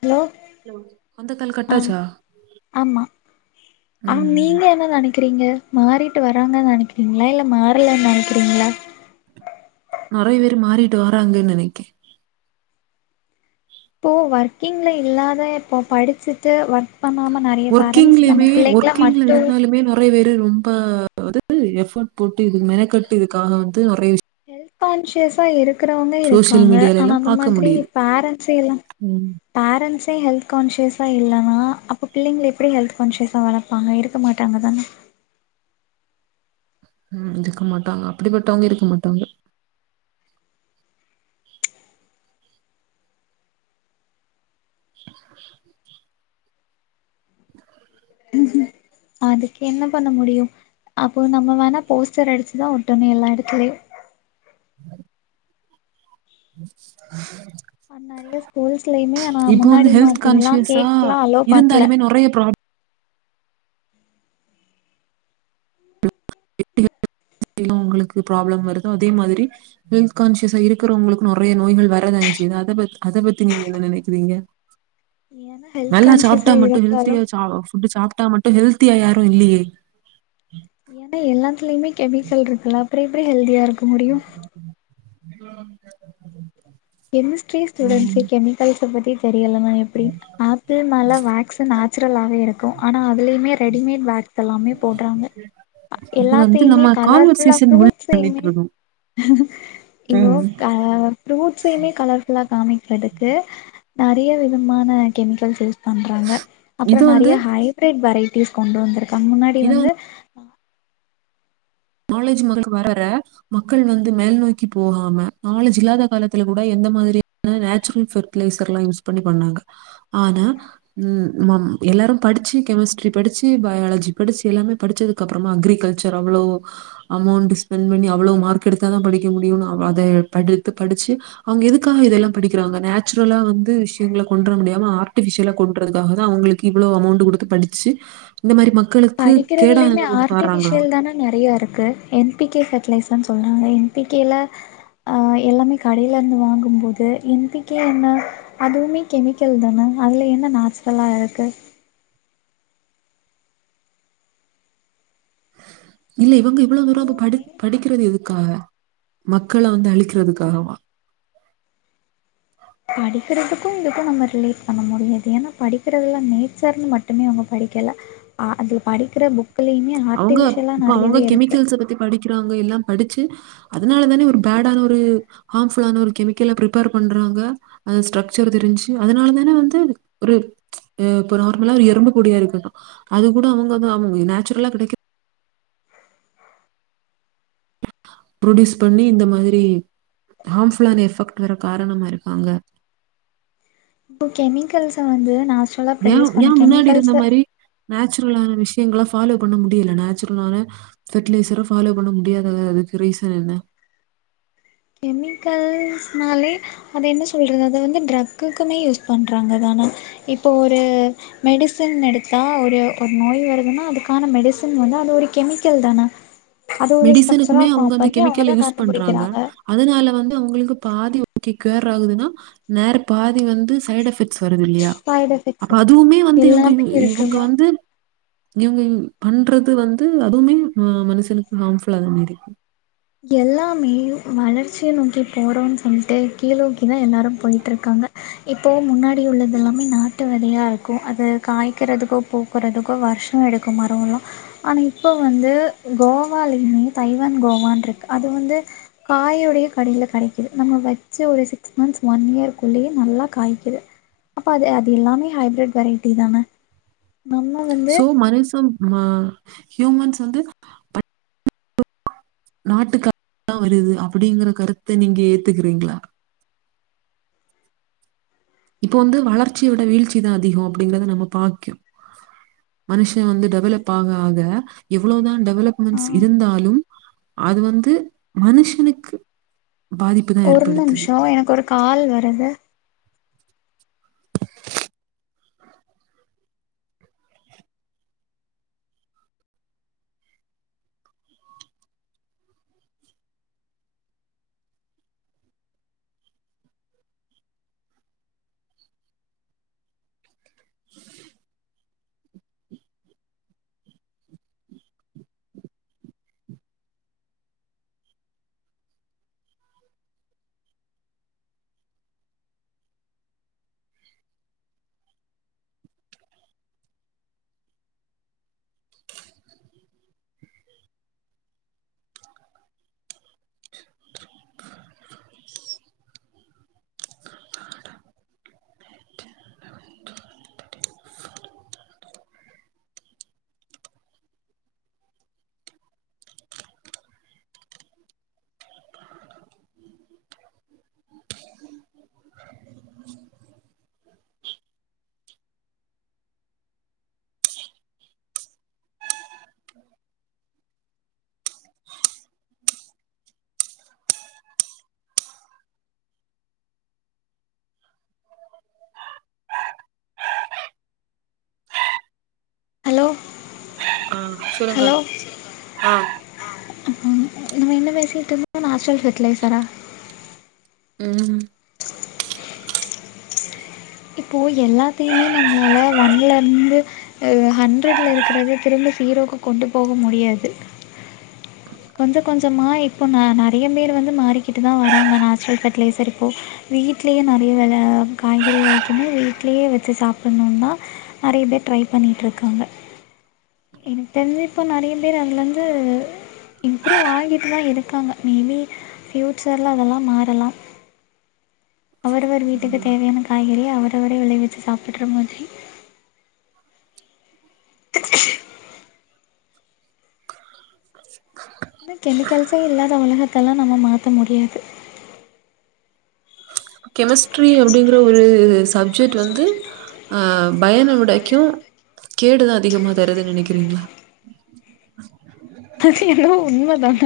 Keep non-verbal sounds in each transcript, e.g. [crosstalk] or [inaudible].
hello hello அந்த call cut ஆச்சா ஆமா ம் க்குறீங்க மாறிட்டு வராங்க நனக்கிறீங்ளா இல்ல மாறலன் நனக்கிறீங்ளா நறையா பேர் மாறிட்டு வாராங்கன் நனக்கே இப்போ வர்க்கிங்ல இல்லாத இப்போ படுச்சிட்டு வர்க் பண்ணாம நறைய‌ஆ பேரன்ட்ஸ் நம்ம பிள்ளெங்கள மட்டு நறையா பேரு ரொம்ப அதாவ்து எஃபாட் போட்டு இது மெனக்கட்டு இதுக்காக வந்து நறையா விஷ் ஹெல்த் ஹான்சியஸா இருக் இருக்றவங்க சோசியல் இருக்காங்க மீடியால எல்லா ஆனா அந்த பாக்க மாதிரி முடியுது பேரன்ஸ்ஸே எல்லா ம் பேரண்ட்ஸே ஹெல்த் கான்சியஸா இல்லன்னா அப்ப பிள்ளைங்கள எப்டி ஹெல்த் கான்ஸியஸா வளப்பாங்க இருக்கமாட்டாங்க தான ம் இருக்க மாட்டாங்க அப்டிப்பட்டவங்க இருக்க மாட்டாங்க அதுக்கு என்ன பண்ண முடியு அப்போ நம்ம வேணா போஸ்டர் அடிச்சிதா ஒட்டனு எல்லா எடத்துலயு நெறைய ஸ்கூல்ஸ்லயுமே ஆனா இப்போ வந்து முன்னாடி ஹெல்த் மாதிரிலா கான்சியஸா கேக்ஸ்லா அலோ பண்ல இருந்தாலுமே நோரையா ப்ராப் எப்டிலா உங்களுக்கு ப்ராப்ளம் வருதோ அதே மாதிரி ஹெல்த் கான்சியஸா இருக்கிறவங்களுக்கு நோரையா நோய்கள் வரதானே செய்து அதபத் அத பத்தி நீங்க என்ன நெனைக்கிறீங்க ஏன்னா ஹெல்த் நல்லா கான்சியஸா சாப்ட்டா மட்டு இருந்தாலு ஹெல்தியா சா ஃபுட்டு் சாப்ட்டா மட்டு‌ ஹெல்தியா யாரு இல்லியே ஏன்னா எல்லாத்துலேயுமே கெமிக்கல் இருக்குல்ல அப்றோ எப்டி ஹெல்தியா இருக்க முடியு கெமிஸ்டி ஸ்டுடென்ஸ்கே ம் கெமிக்கல்ஸ பத்தி தெரியலன்னா எப்டி ஆப்பிள் மேல வக்ஸ் நேச்சுரலாவே இருக்கு ஆனா அதுலயுமே ரெடிமேட் வக்ஸ் எல்லாமே போட்றாங்க இது வந்து எல்லாத்தயுமே நம்ம கலர் ஃபுல்லா கான்வர்சேஷன் முடிவு பண்ணிட்டு ஃப்ரூட்ஸ்லயுமே இருக்கோ இவோ ம் கயாவர் ஃப்ரூட்ஸயுமே கலர் ஃபுல்லாக காமிக்கிறதுக்கு நெறய விதமான கெமிக்கல்ஸ் யூஸ் பண்றாங்க அப்றோ இது வந்து நெறய ஹைப்ரேட் வெரேட்டிஸ் கொண்டு வந்திருக்காங்க முன்னாடி இத வந்து நாலேஜ் மகளுக்கு வரற மக்கள் வந்து மேல் நோக்கி போகாம நாலேஜ் இல்லாத காலத்துல கூட எந்த மாதிரி யான நேச்சுரல் பெபர்டிலைசர் எல்லா யூஸ் பண்ணி பண்ணாங்க ஆனா ம் நம் எல்லாரு படிச்சு கெமிஸ்ட்ரி படிச்சு பயாலஜி படிச்சு எல்லாமே படிச்சது கப்றமா அக்ரிகல்ச்சர் அவ்ளோ அமௌண்ட் ஸ்பெண்ட் பண்ணி அவ்ளோ மார்க் எடுத்தாதா படிக்க முடியும்னு அத படித்து படிச்சு அவங்க எதுக்காக இதெல்லா படிக்கிறாங்க நேச்சுரலா வந்து விஷயங்கள கொண்டு வர முடியாம ஆர்டிஃபிசியலா கொன்றதுக்காகதா அவங்களுக் கி இவ்ளோ அமௌண்ட் கொடுத்து படிச்சு இந்த மாரி மக்களுக் படிக்கிறதுலயுமே ஆர்ட்டிபிஷியல் தான நெறைய இருக்கு என் பி கே ஃபர்டிலைஸன்னு சொல்றாங்க என் பி கே ல அ எல்லாமே கடையில இருந்து வாங்குபோது என் பி கே என்ன அதுவுமே கெமிக்கல் தான அதுல என்ன நாச்சுரலா இருக்கு இல்ல இவங்க இவ்ளோ தூரோ இப்ப படி படிக் றது எதுக்காக மக்கள வந்து அழிக்கிறதுக்காகவா படிக்கிறதுக்கு இதுக்கு நம்ம ரிலேட் பண்ண முடியாது ஏன்னா படிக்கிறதுல நேச்சர்ன்னு மட்டுமே அவங்க படிக்கல அ அதுல படிக்கிற புக்லயுமே அவங்க ஆர்ட்டிபிஷியலா இப்ப அவங்க நெறையவே இருக்கு கெமிக்கல்ஸை பத்தி படிக்கிறாங்க எல்லா படிச்சு அதனால தானே ஒரு பேடான ஒரு ஹார்ம் ஃபுல்லான ஒரு கெமிக்கல ப்பிரிப்பேர் பண்றாங்க அது ஸ்ட்ரக்சர் தெரிஞ்சு அதனாலதான வந்து ஒரு ம்ச் இப்ப நார்மலா ஒரு எறும்பு பொடியா இருக்கது அது கூட அவங்க வந்து அவங்க நேச்சுரலா கெடைக்க ப்ரொடியூஸ் பண்ணி இந்த மாதிரி ஹார்ம்ஃபுல்லான எஃபெக்ட் வர காரணமா இருக்காங்க இப்ப கெமிக்கல்ஸ்ஸ வந்து நா சொ ஏ ஏ முன்னாடி இருந்த மாரி நேச்சுரலான விஷயங்க ஃபாலோ பண்ண முடியல நேச்சுரலான ஃபெர்டிலைசர ஃபாலோ பண்ண முடியாத அத அதுக்கு ரீசன் என்ன கெமிக்கல்ஸ்னாலே அது என்ன சொல்றது அத வந்து ட்ரக்குக்குமே யூஸ் பண்றாங்கதானா இப்போ ஒரு மெடிசின் எடுத்தா ஒரு ஒரு நோய் வருதுன்னா அதுக்கான மெடிசின் வந்து அது ஒரு கெமிக்கல் தான அது ஒரு ஸ்ட்ரக்சரா மெடிசனுக்குமே ஃபார்ம் பண்ணி அவுங்கதா கண்டுபிடிக்கிறாங்க அதுனால வந்து அவுங்களுக்கு பாதி ஓகே கியர் ஆகுதுன்னா நேர பாதி வந்து சைடு் எஃபெக்ட்ஸ் வருது இல்லயா சைடு அப்ப எஃபெக்ட்ஸு அதுவுமே வந்து இவுங்க எல்லாமே இருக்குது இவுங்க தான் வந்து இவுங்க பண்றது வந்து அதுவுமே மனுசனுக்கு ஹாம்ஃபுல்லா தா இருக்கி எல்லாமே வளர்ச்சிய நோக்கி போறோன்னு சொல்லிட்டு கீழோக்கி தா எல்லாரு போயிட்டு இருக்காங்க இப்போ முன்னாடி உள்ளது எல்லாமே நாட்டு வெதயா இருக்கு அத காய்க்றதுக்கோ பூக் றதுக்கோ வர்ஷோ எடுக்கு மரோல்லா ஆனா இப்போ வந்து கோவாலயுமே தைவான் கோவான்ட்டு அது வந்து காயோடையே கடைல கெடக்கீது நம்ம வெட் ச்சு ஒரு சிக்ஸ் மந்த்ஸ் ஒன் இயர்குள்ளேயே நல்லா காய்க்கிது அப்ப அது அது எல்லாமே ஹைபிரட் வெரைட்டி தான சோ மனுஷம் மா ஹியூமன்ஸ் வந்து நாட்டுக்கா ய்தா வருது அப்டிங்குற கருத்த நீங்க ஏத்துக்றீங்களா இப்போ வந்து வளர்ச்சிய விட வீழ்ச்சி தா அதிகோ அப்டிங்கறத நம்ம பாக்யோ மனுஷே வந்து டெவலப் ஆக ஆக எவ்ளோதா டெவலப்மெண்ட்ஸ் ஆஹ், இருந்தாலு அது வந்து மனுஷனுக்கு பாதிப் ஒரு நிமிஷோ எனக்கு ஒரு கால் வருது ஹலோ அ சொல்லுங்க ஆ ஆ ஆ நம்ம என்ன பேசிட்டுருந்தோ நாச்சுரல் ஃபெர்ட்லெய்சரா ம் இப்போ எல்லாத்தையுமே நம்மாள ஒண்ணலருந்து எ ஹண்ட்ரட்ல இருக்குறது திரும்ப சீரோக்கு கொண்டு போக முடியாது கொஞ்சோ கொஞ்சமா இப்போ ந நெறைய பேரு வந்து மாறிக்கிட்டு தா வாராங்க நேச்சுரல் ஃபெர்டிலைசர் இப்போ வீட்லயே நெறைய வெல காய்கறி வரைக்குமே வீட்லயே வச்சு சாப்டணும்னா நெறைய பேர் ட்ரை பண்ணிட்டுருக்காங்க எனக்கு தெரிஞ்சு இப்போ நெறைய பேர் அதுலருந்து இம்ப்ரூவ் ஆகிட்டு தா இருக்காங்க மேபி ஃப்யூச்சர்ல அதெல்லா மாறலா அவரவர் வீட்டுக்கு தேவையான காய்கறிய அவரவரே விளைவிச்சு சாப்ட்டுக்குற மாத்ரி சீ இந்த கெமிக்கல்ஸே இல்லாத உலகத்தெல்லா நம்ம மாத்த முடியாது கெமிஸ்ட்ரி அப்டிங்குற ஒரு சப் ஜெக்ட் வந்து அ பயனவிடக்கு கேடுதா அதிகமா தருதுன்னு நெனக்கிறீங்களா அது என்னவோ உண்மதான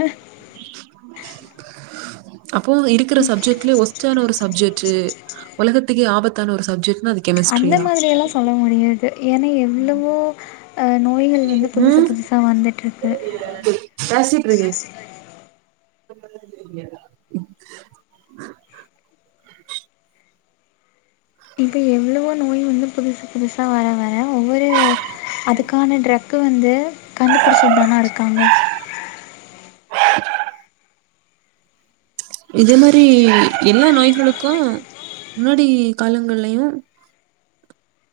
அப்போ இருக்குற சப்ஜெக்ட்லயே வொஸ்ட்டான ஒரு சப்ஜெக்ட்டு உலகத்துக்கே ஆபத்தான ஒரு சப்ஜெக்ட் அந்த மாதிரி எல்லா சொல்ல முடியாது ஏன்னா எவ்ளவோ பல நோய்கள் வந்து புதுசு புதுசா வந்துட்ருக்கு பாசிவ் ப்ரவின [inaudible] இப்போ எவ்ளவோ நோய் வந்து புதுசு புதுசா வர வர ஒவ்வொரு அதுக்கான ட்ரக்கு வந்து கண்டுபிடிச்சதுதான இருக்காங்க [inaudible] இதே மாரி எல்லா நோய்களுக்கு முன்னாடி காலங்கள்லையு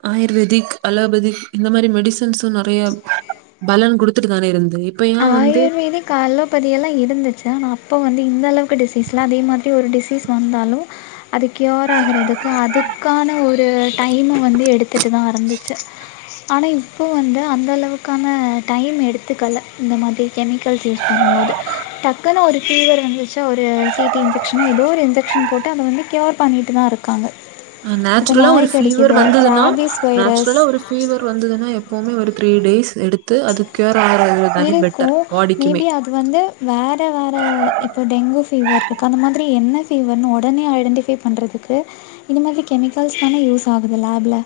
ஆயுர்வேதிக் அலோபெதிக் இந்த மாரி மெடிசன்சு நறையா பலன் குடுத்துட்டு தானே இருந்து இப்ப ஏன் வந்து ப்பிவே கலோபதியெல்லா இருந்துச்சு ஆனா அப்போ வந்து இந்த அளவுக்கு டிசீஸ்லா அதே மாதிரி ஒரு டிசீஸ் வந்தாலு அது க்யூர் ஆகறதுக்கு அதுக்கான ஒரு டைம வந்து எடுத்துட்டு தா இருந்துச்சு ஆனா இப்போ வந்து அந்த அளவுக்கான டைம் எடுத்துக்கல இந்த மாரி கெமிக்கல்ஸ் யூஸ் பண்ணும் போது டக்குன்னு ஒரு ஃபீவர் வந்துச் ஒரு டிடி இன்ஜெக்ஷன் ஏதோ ஒரு இன்ஜெக்ஷன் போட்டு அத வந்து கியூர் பண்ணிட்டு தா இருக்காங்க அ இப்போ நேச்சுரலா ஒரு நாய் ஃபீவர் கடிக்குது வந்ததுனா ரேபீஸ் வைரஸ் நேச்சுரலா ஒரு ஃபீவர் வந்ததுன்னா எப்பவுமே ஒரு த்ரீ டேஸ் எடுத் து அது கியூர் ஆகறதுதானே பெட்டர் இருக்கும் பாடிக்கிமே மேபி அது வந்து வேற வேற இப்போ டெங்கு ஃபீவர் இருக்கு அந்த மாதிரி என்ன ஃபீவர் உடனே ஐடென்டிஃபை பண்றதுக்கு இந்த மாதிரி கெமிக்கல்ஸ் தானே யூஸ் ஆகுது லேப்ல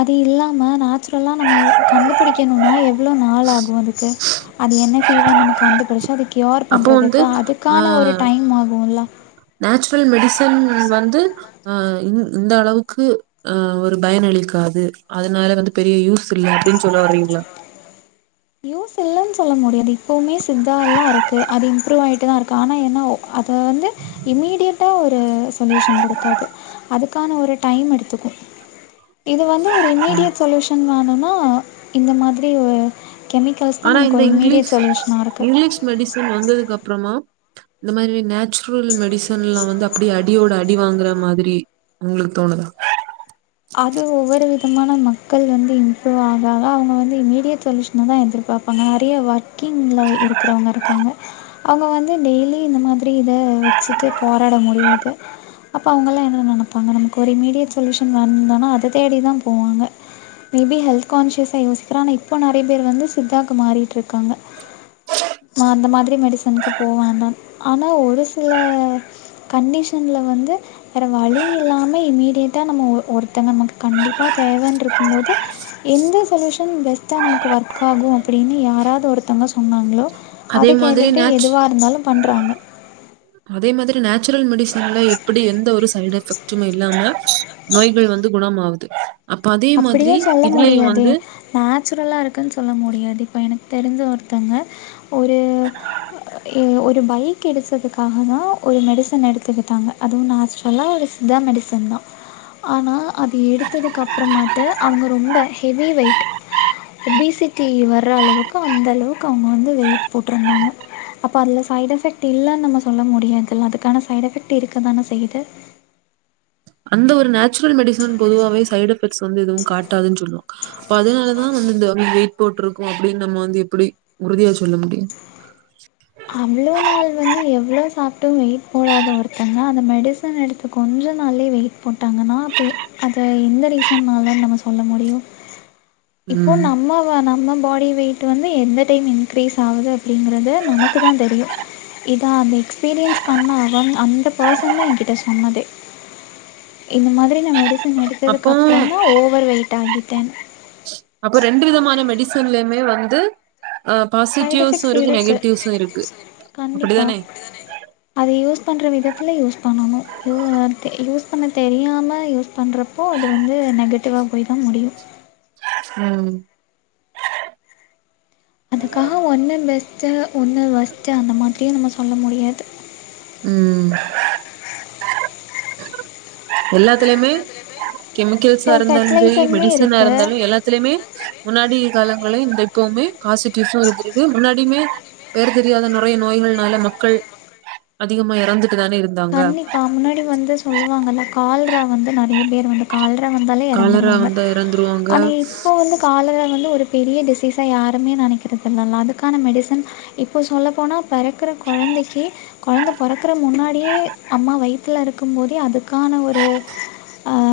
அது இல்லாம நேச்சுரலா நம்ம கண்டுபுடிக்கணுனா எவ்ளோ நாள் ஆகு அதுக்கு அது என்ன ஃபீவர் நமக்கு கண்டுபிடிச்சு அது கியோர் அப்போ பண்றதுக்கு வந்து ஆ அதுக்கான ஒரு டைம் ஆகுல நேச்சுரல் மெடிசின் வந்து அ இந் இந்த அளவுக்கு அ ஒரு பயனளிக்காது அதனால வந்து பெரிய யூஸ் இல்ல அப்டின் சொல்ல வறீங்ளா யூஸ் இல்லன் சொல்ல முடியாது இப்போமே சித்தாலா இருக்கு அது இம்ப்ரூவ் ஆயிட்டு தா இருக்கு ஆனா என்ன அத வந்து இம்மீடியட்டா ஒரு சொல்யூஷன் குடுக்காது அதுக்கான ஒரு டைம் எடுத்துக்கு இது வந்து ஒரு இம்மீடியட் சொல்யூஷ் ஷன் வேணுனா இந்த மாதிரி ஒரு கெமிக்கல்ஸ் தா ஆனா நமக்கு இந்த ஒரு இங்கிலீஷ் இம்மீடியட் சொல்யூஷனா இருக்கு இங்கிலீஷ் மெடிசன் வந்ததுக் அப்புறமா இந்த மாரி நேச்சுரல் மெடிசன்லா வந்து அப்டியே அடி அடியோட அடி வாங்குற மாதிரி உங்ளுக் தோணுதா அது ஒவ்வொரு விதமான மக்கள் வந்து இம்ப்ரூவ் ஆக அக அவுங்க வந்து இம்மீடியட் சொல்யூஷ் ஷன் தா எதிர்பாப்பாங்க நெறைய வர்க்கிங்ள இருக்கிறவுங்க இருக்காங்க அவுங்க வந்து டெய்லி இந்த மாதிரி இத வச்சுட்டு போராட முடியாது அப்ப அவுங்கல்லா என்ன நெனப்பாங்க நமக்கு ஒரு இம்மீடியட் சொல்யூஷன் வந்தனா அத தேடிதா போவாங்க மே பி ஹெல்த் கான்சியஸ்சா யோசிக்ற ஆனா இப்ப நறைய பேரு வந்து சித்தாவுக்கு மாறிட்டுருக்காங்க நா அந்த மாதிரி மெடிசனுக்கு போவோ தா ஆனா ஒரு சில கண்டிஷன்ல வந்து வேற வழி இல்லாம இம்மீடியேட்டா நம்ம ஒருத்தங்க நமக் கண்டிப்பா தேவன்ட்ருக்கும்போது எந்த சொல்யூஷன் பெஸ்ட்டா நமக்கு ஒர்க் ஆகு அப்டின்னு யாராது ஒருத்தங்க சொன்னாங்ளோ அதே அது மாதிரி கேட்டுட்டு நேச் எதுவா இருந்தாலு பண்றாங்க அதே மாதிரி நேச்சுரல் மெடிசன்ல எப்டி எந்த ஒரு சைய்டு எஃபெக்ட் டுமே இல்லாம நோய்கள் வந்து குணம் ஆவ்து அப்ப அதே மாதிரி இதுலயு வந்து நேச்சுரலா இருக்குன்னு சொல்ல முடியாது இப்போ எனக் தெரிஞ்ச ஒருத்தங்க ஒரு ஒரு பை கெடிச்சதுக்காக தா ஒரு மெடிசன் எடுத்துக்கிட்டாங்க அதுவு நேச்ரலா ஒரு சித்தா மெடிசன் தா ஆனா அது எடுத்ததுக்கு அப்புறமாட்டு அவுங்க ரொம்ப ஹெவி வெயிட் ஒபிசிட்டி வர்ற அளவுக்கு அந்த அளவுக்கு அவூங்க வந்து வெயிட் போட்ருந்தாங்க அப்ப அதுல சைட் எஃபெக்ட் இல்லன் நம்ம சொல்ல முடியாதுல்ல அதுக்கான சைட் எஃபெக்ட் இருக்கதானே செய்து அந்த ஒரு நேச்சுரல் மெடிசன் பொதுவாவே சைடு் எஃபெக்ட்ஸ் வந்து எதுவு காட்டாதுன் சொல்லு அப்ப அதனாலதா வந்து இந்த வெயிட் போட்ருக்கு அப்டின் நம்ம வந்து எப்டி உறுதியா சொல்ல முடியு அவ்ளோ நாள் வந்து எவ்ளோ சாப்ட்டு வெயிட் போடாத ஒருத்தங்க அந்த மெடிச சார் எனக்கு கொஞ்ச நாள்லே வெயிட் போட்டாங்கன்னா அப்பே அது எந்த ரீசனால நம்ம சொல்ல முடியும் இப்போ ம் நம்ம வ நம்ம பாடி வெயிட்டு வந்து எந்த டைம் இன்கிரீஸ் ஆகுது அப்டிங்கிறத நமக்கு தா தெரியும் இதா அந்த எக்ஸ்பீரியன்ஸ் பண்ண அவ அந்த பர்சன் தா என்கிட்ட சொன்னது இந்த மாதிரி நா மெடிசன் எடுத்ததுக்கு அப்போ அப்புறம் தா ஓவர் வெயிட் ஆகிட்டேன் அப்ப ரண்டு விதமான மெடிசன்லயுமே வந்து ஆ சைட் பாசிட்டிவ்ஸ்ஸு எஃபெக்ட்ஸ் இருக்கு இருக்குது நெகட்டிவுஸ்ஸு இருக்கு அப்டி தானே அத யூஸ் பண்ற விதத்துல யூஸ் பண்ணனும் யூ நர்க்கே யூஸ் பண்ண தெரியாம யூஸ் பண்ற அப்போ அது வந்து நெகட்டிவா போயி தா முடியும் ம் அதுக்காக ஒன்னு பெஸ்ட்டு ஒன்னு வொஸ்ட்டு அந்த மாதிரியு நம்ம சொல்ல முடியாது ம் எல்லாத்துலயுமே கெமிக்கல்ஸா ஸோ இருந்தாலுமு சேரி ஃபெர்டிலைசருமே மெடிசனா இருக்குது இருந்தாலு எல்லாத்துலயுமே முன்னாடி காலங்களே இந்த இப்பவுமே காசிட்டிவஸும் இருந்துருக்கு முன்னாடியுமே பேரு தெரியாத நுறையா நோய்கள்னால மக்கள் அதிகமா எறந்துட்டு தான இருந் கன்னிப்பா முன்னாடி வந்து சொல்லுவாங்கல்ல கால்ரா வந்து நறையா பேர் வந்து கால்ரா வந்தாலே காலரா எறந்துருவாங்க வந்தா எறந்துருவாங்க ஆனா இப்ப வந்து காலரா வந்து ஒரு பெரிய டிசீஸா யாருமே நெனைக்கிறதில்ல இல்ல அதுக்கான மெடிசன் இப்போ சொல்லப்போனா பெறக்கிற கொழந்தைக்கு கொழந்த பொறக்கற முன்னாடி யே அம்மா வைத் துல இருக்கமோதே அதுக்கான ஒரு ஆ